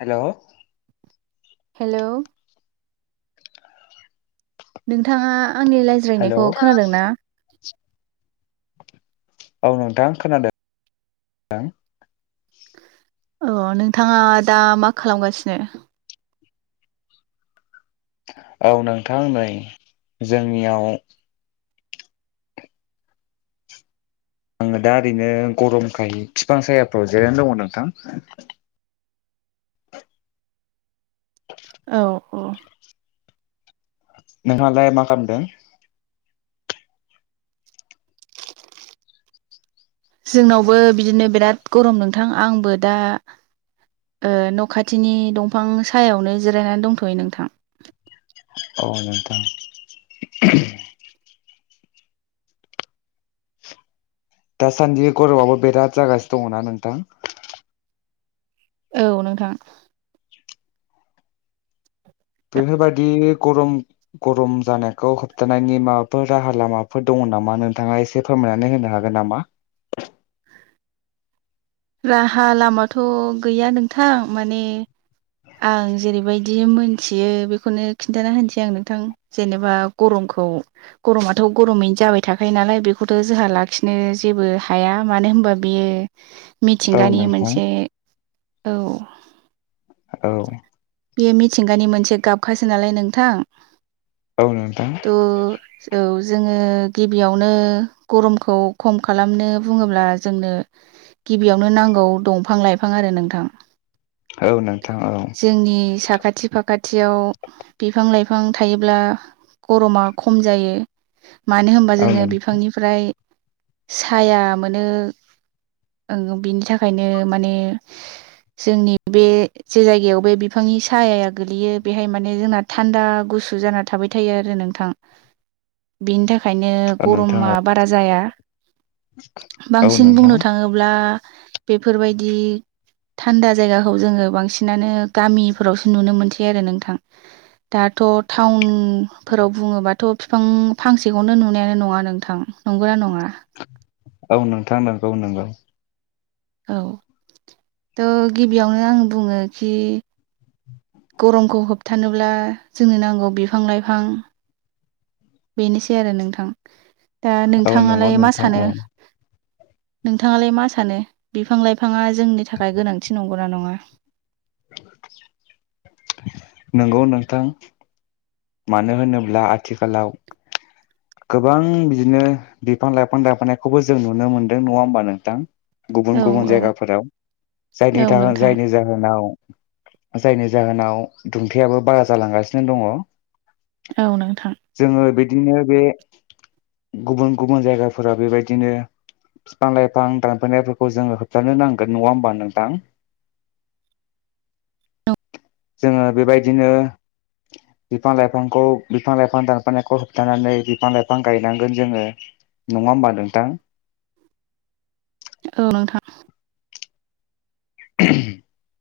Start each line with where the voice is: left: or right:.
left: हेल'।
right: Hello नोंथाङा आंनि
left: हेलौ
right: रायज्रायनायखौ खोनादों ना?
left: औ नोंथां खोनादों।
right: अ नोंथाङा दा मा खालामगासिनो?
left: औ नोंथां नै जोंनियाव आङो दा ओरैनो गरमखाय फिफां सायाफ्राव जिरायनानै दङ नोंथां।
right: औ औ।
left: नोंहालाय मा खामदों?
right: जोंनावबो बिदिनो बिराद गरम नोंथां आंबो दा ओ न' खाथिनि दंफां सायावनो जिरायनानै दंथ'यो नोंथां।
left: औ नोंथां [unintelligible] दासान्दि गरमआबो बिराद जागासिनो दङना नोंथां?
right: औ नोंथां।
left: बेफोरबायदि गरम -गरम जानायखौ होबथानायनि माबाफोर राहा लामाफोर दङ नामा नोंथाङा एसे फोरमायनानै होनो हागोन नामा?
right: [inaudible] राहा लामाथ' गैया नोंथां माने आं जेरैबायदि मोनथियो बेखौनो खिन्थाना होनसै आं नोंथां जेनेबा गरम [unintelligible] गरम आथ'गरमयैनो जाबाय थाखायो नालाय बेखौथ' जोंहा लाखिनो जेबो हाया माने होनबा बियो
left: औ
right: मिथिंगानि
left: नोंथां
right: मोनसे औ।
left: औ।
right: बेयो मिथिंगानि मोनसे गाबखासो नालाय नोंथां
left: औ नोंथां
right: थ' औ। जोङो गिबियावनो गरमखौ खम खालामनो बुङोब्ला जोंनो गिबियावनो नांगौ दंफां लाइफां आरो नोंथां।
left: औ नोंथां औ।
right: जोंनि साखाथि फाखाथियाव बिफां लाइफां थायोब्ला गरमा खम जायो मानो होमबा
left: औ
right: जोङो
left: नों
right: बिफांनिफ्राय साया मोनो। ओं बिनि थाखायनो माने जोंनि बे जे जायगायाव बे बिफांनि सायाया गोलैयो बेहाय माने जोंना थान्दा गुसु जाना थाबाय थायो आरो। नोंथां बिनि थाखायनो
left: औ नोंथां
right: गरमआ
left: औ
right: बारा जाया।
left: औ
right: बांसिन
left: नोंथां
right: बुंनो थाङोब्ला बेफोरबायदि थान्दा जायगाखौ जोङो बां सिनानो गामिफोरावसो नुनो मोनसै आरो नोंथां दाथ' टाउनफोराव बुङोबाथ' बिफां फांसेखौनो नुनायानो नङा नोंथां नंगौना नङा?
left: औ नोंथां नोंगौ नोंगौ।
right: औ थ' गिबियावनो आं बुङोखि गरमखौ होबथानोब्ला जोंनो नांगौ बिफां लाइफां बेनोसै आरो नोंथां दा
left: औ नंगौ
right: नोंथाङालाय मा
left: नोंथां
right: सानो?
left: औ
right: नोंथांङालाय मा सानो बिफां लाइफांआ जोंनि थाखाय गोनांथि नंगौना नङा?
left: नोंगौ नोंथां। मानो होनोब्ला आथिखालाव गोबां बिदिनो बिफां लाइफां दानफायनायखौबो जों नुनो मोनदों नङा होमबा नोंथां?
right: औ
left: गुबुन गुबुन जायगाफोराव जायनि
right: औ
left: थाखाय
right: नोंथां
left: जायनि जाहोनाव जायनि जाहोनाव दुंथाययाबो बारा जालांगासिनो दंङ'।
right: औ नोंथां।
left: बिदिनो बे
right: [inaudible]
left: गुबुन गुबुन जायगाफोरा बेबायदिनो फिफां लाइफां दानफायनायफोरखौ जोंङो होबथानो नांगोन नङा होमबा नोंथां?
right: द [inaudible]
left: जोङो बेबायदिनो बिफां लाइफांखौ बिफां लाइफां दानफायनायखौ होबथानानै बिफां लाइफां गायनांगोन जोंङो नङा होमबा नोंथां?
right: औ नोंथां।
left: [inaudible]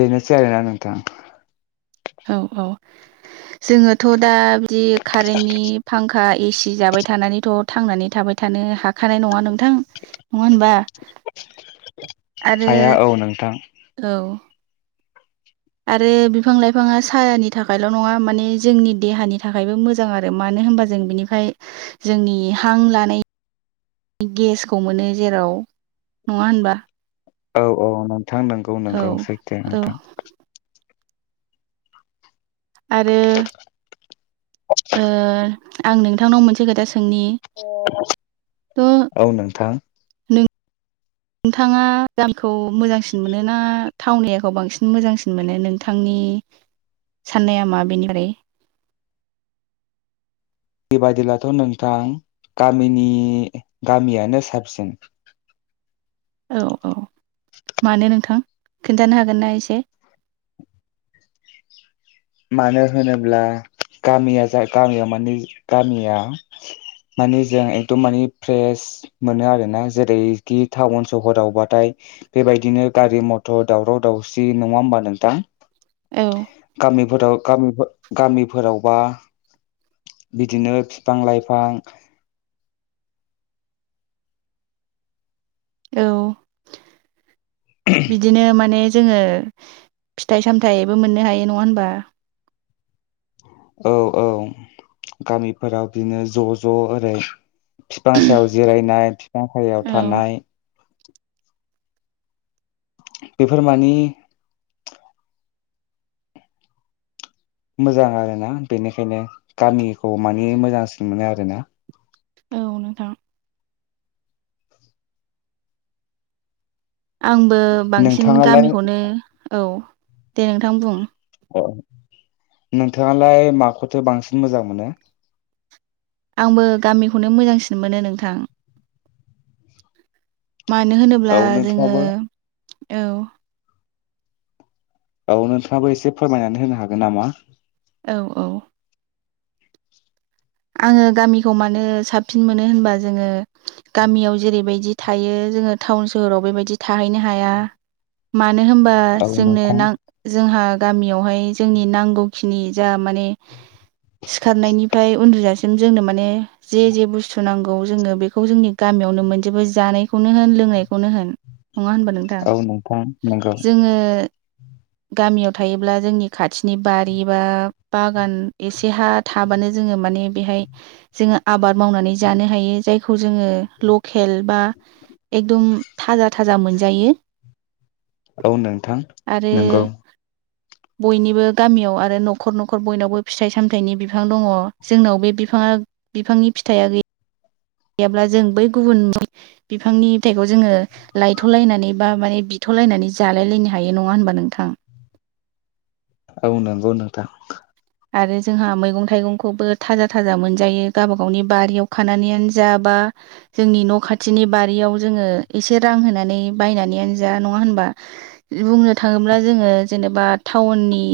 left: बेनोसै आरोना नोंथां।
right: औ औ जोङोथ' दा बिदि कारेन्टनि फां खा एसि जाबाय थानानैथ' थांनानै थाबाय थानो हाखानाय नङा नों थां नङा होनबा? आरो
left: हाया औ नोंथां
right: औ। आरो बिफां लाइफांआ सायानि थाखायल' नङा माने जोंनि देहानि थाखायबो मोजां आरो मा नो होनबा जों बिनिफ्राय जोंनि हां लानाय निगेसखौ मोनो जेराव नङा होनबा?
left: औ औ नोंथां नोंगौ
right: औ
left: नोंगौ सैथो नोंथां।
right: आरो ओ आं नोंथांनाव मोनसे खोथा सों नि थ'
left: औ नोंथां
right: नों थांङा गामिखौ मोजांसिन मोनो ना टाउन एरियाखौ बांसिन मोजांसिन मोनो नोंथांनि साननाया मा बेनिफ्राय?
left: बेबायदिब्लाथ' नोंथां गामिनि गामियानो साबसिन।
right: औ औ मानो नोंथां खिन्थानो हागोन ना एसे?
left: मानो होनोब्ला गामिया जा गामियाव माने गामिया माने जों एकदम माने फ्रेश मोनो आरोना जेरैखि टाउन सहरावबाथाय बेबायदिनो गारि मथर दावराव दावसि नङा होमबा नोंथां
right: औ
left: गामिफोराव गामिफो गामिफोरावबा बिदिनो फिफां लाइफां
right: औ बिदिनो माने जोङो फिथाइ सामथायाइबो मोननो हायो नङा होनबा
left: औ औ गामिफोराव बिदिनो ज' ज' ओरै फिफां सायाव जिरायनाय फिफां सायायाव
right: औ
left: थानाय बेफोर मानि मोजां आरोना बेनिखायनो गामिखौ माने मोजांसिन मोनो आरोना
right: औ‌ नोंथां आंबो बांसिन
left: नोंथाङालाय
right: गामिखौनो औ दे नोंथां बुं
left: अ नोंथाङालाय माखौथो बांसिन मोजां मोनो
right: आंबो गामिखौनो मोजांसिन मोनो नोंथां मानो होनोब्ला
left: औ
right: जोङो
left: नोंथाङाबो
right: औ
left: औ नोंथाङाबो एसे फोरमायनानै होनो हागोन नामा?
right: औ औ आङो गामिखौ मानो साबसिन मोनो होनबा जोङो गामियाव जेरैबायदि थायो जोङो टाउन सोहोराव बेबाय थाहैनो‌ हाया मा नो होनबा
left: औ नोंथां
right: जोंनो जोंहा गामियावहाय जोंनि नांगौखिनि जा माने सिखारनायनिफ्राय उन्दुजासिम जोंनो माने जे जे बुस्थु सुनांगौ जोङो बेखौ जोंनि गामियावनो मोनजोबो जानायखौनो होन लोंनायखौनो होन नङा होनबा नोंथां
left: औ नोंथां नंगौ
right: जोङो गामियाव थायोब्ला जोंनि खाथिनि बारि बा बागान एसे हा थाबानो जोङो माने बेहाय जोङो आबाद मावनानै जानो हायो जायखौ जोङो लकेल बा एकदम थाजा थाजा मोनजायो
left: औ नोंथां
right: आरो
left: नोंगौ
right: बयनिबो गामियाव आरो न'खर न'खर बयनावबो फिथाइ सामथाइनि बिफां दङ जोंनाव बे बिफाङा बिफांनि फिथाइआ गैया गैयाब्ला जों बै गुबुन बिफांनि फिथाइखौ जोङो लायथ'लायनानै बा माने बिथ' लायनानै जालायलायनो हायो नङा होनबा नोंथां
left: औ नंगौ नोंथां
right: आरो जोंहा मैगं थाइगंखौबो थाजा थाजा मोनजायो गावबा गावनि बारियाव खानानैयानो जा बा जोंनि न' खाथिनि बारियाव जोङो एसे रां होनानै बायनानैयनो जा नङा होनबा बुंनो थाङोब्ला जोङो जेनेबा टाउननि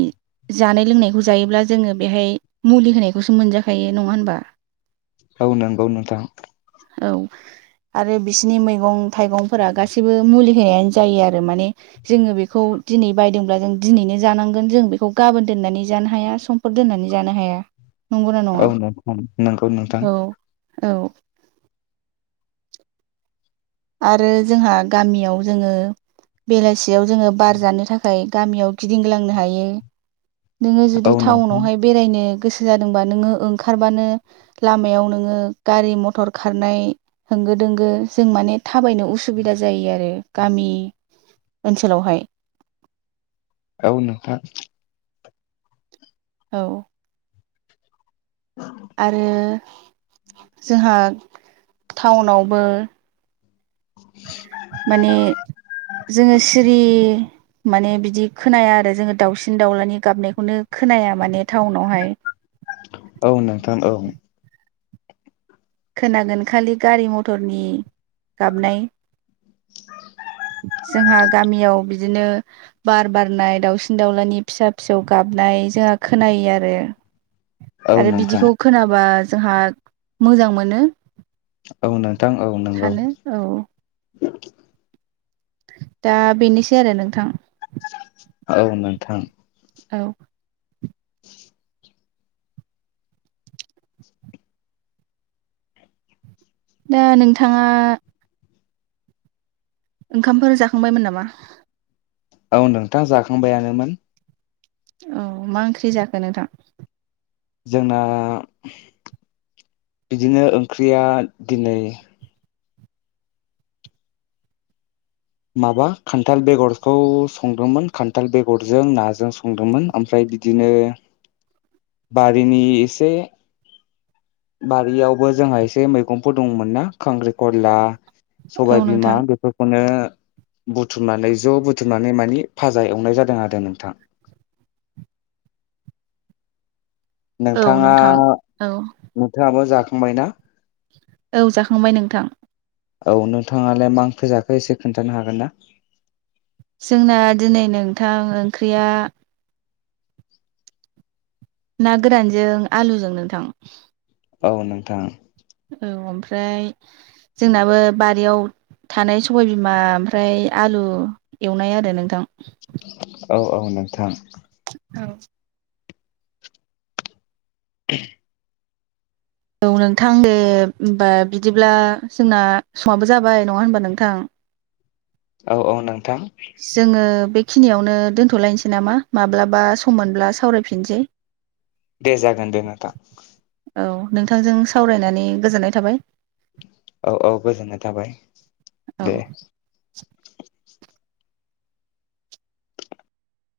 right: जानाय लोंनायखौ जायोब्ला जोङो बेहाय मुलि होनायखौसो मोनजाखायो नङा होनबा
left: औ नंगौ नोंथां
right: औ आरो बिसनि मैगं थाइगंफोरा गासैबो मुलि होनायानो जायो आरो माने जोङो बेखौ दिनै बायदोंब्ला जों दिनैनो जानांगोन जों बेखौ गाबोन दोननानै जानो हाया समफोर दोननानै जानो हाया। नंगौना नङा
left: औ नोंथां नंगौ नोंथां।
right: औ औ आरो जोंहा गामियाव जोङो बेलासियाव जोङो बार जानो थाखाय गामियाव गिदिंग्लांनो हायो। नोङो
left: औ
right: जुदि
left: नोंथां
right: टाउनावहाय बेरायनो गोसो जादोंबा नोङो ओंखारबानो लामायाव नोङो गारि मथर खारनाय होंगो दोंगो जों माने थाबायनो उसुबिदा जायो आरो गामि ओनसोलावहाय।
left: औ नोंथां।
right: औ। आरो [inaudible] जोंहा टाउनावबो माने जोङो सिरि। माने बिदि खोनाया आरो जोङो दाउसिन दाउलानि गाबनायखौनो खोनाया माने टाउनावहाय
left: औ नोंथां औ
right: खोनागोन खालि गारि मथरनि गाबनाय [inaudible] जोंहा गामियाव बिदिनो बार बारनाय दाउसिन दाउलानि फिसा फिसौ गाबनाय जोंहा खोनायो आरो।
left: औ
right: आरो
left: नोंथां
right: बिदिखौ खोनाबा जोंहा मोजां मोनो।
left: औ नोंथां औ नंगौ।
right: थानो औ दा बेनोसै आरो नोंथां।
left: औ नोथां।
right: औ। दा नोंथाङा। ओंखामफोर जाखांबायमोन नामा?
left: औ नोंथा जाखांबायानोमोन।
right: औ मा ओंख्रि जाखो नोंथां?
left: जोंना बिदिनो ओंख्रिया दिनै माबा खान्थाल बेगरखौ संदोंमोन खान्थाल बेगरजों नाजों संदोंमोन ओमफ्राय बिदिनो बारिनि एसे बारियावबो जोंहा एसे मैगंफोर दंमोनना खांख्रिखला। सबाय
right: औ
left: बिमा
right: नोंथां
left: बेफोरखौनो बुथुमनानै ज' बुथुमनानै मानि फाजा एवनाय जादों आरो नोंथां।
right: औ
left: नोंथाङा
right: नोंथां औ
left: नोंथाङाबो जाखांबायना?
right: औ जाखांबाय नोंथां।
left: औ नोंथाङालाय मा ओंख्रि जाखो एसे खोन्थानो हागोन ना?
right: जोंना दिनै नोंथां ओंख्रिया ना गोरानजों आलुजों नोंथां।
left: औ नोंथां।
right: औ ओमफ्राय जोंनाबो बारियाव थानाय सबायबिमा ओमफ्राय आलु एवनाय आरो नोंथां।
left: औ औ नोंथां।
right: औ। औ नोंथां दे होमबा बिदिब्ला जोंना समाबो जाबाय नङा होनबा नोंथां?
left: औ औ नों
right: जोङो। बेखिनियावनो दोनथ'लायनोसै नामा? माब्लाबा सम मोनब्ला सावरायफिनसै।
left: दे जागोन दे नोंथां।
right: औ नोंथांजों सावरायनानै गोजोननाय थाबाय।
left: औ औ गोजोननाय थाबाय
right: औ।
left: दे।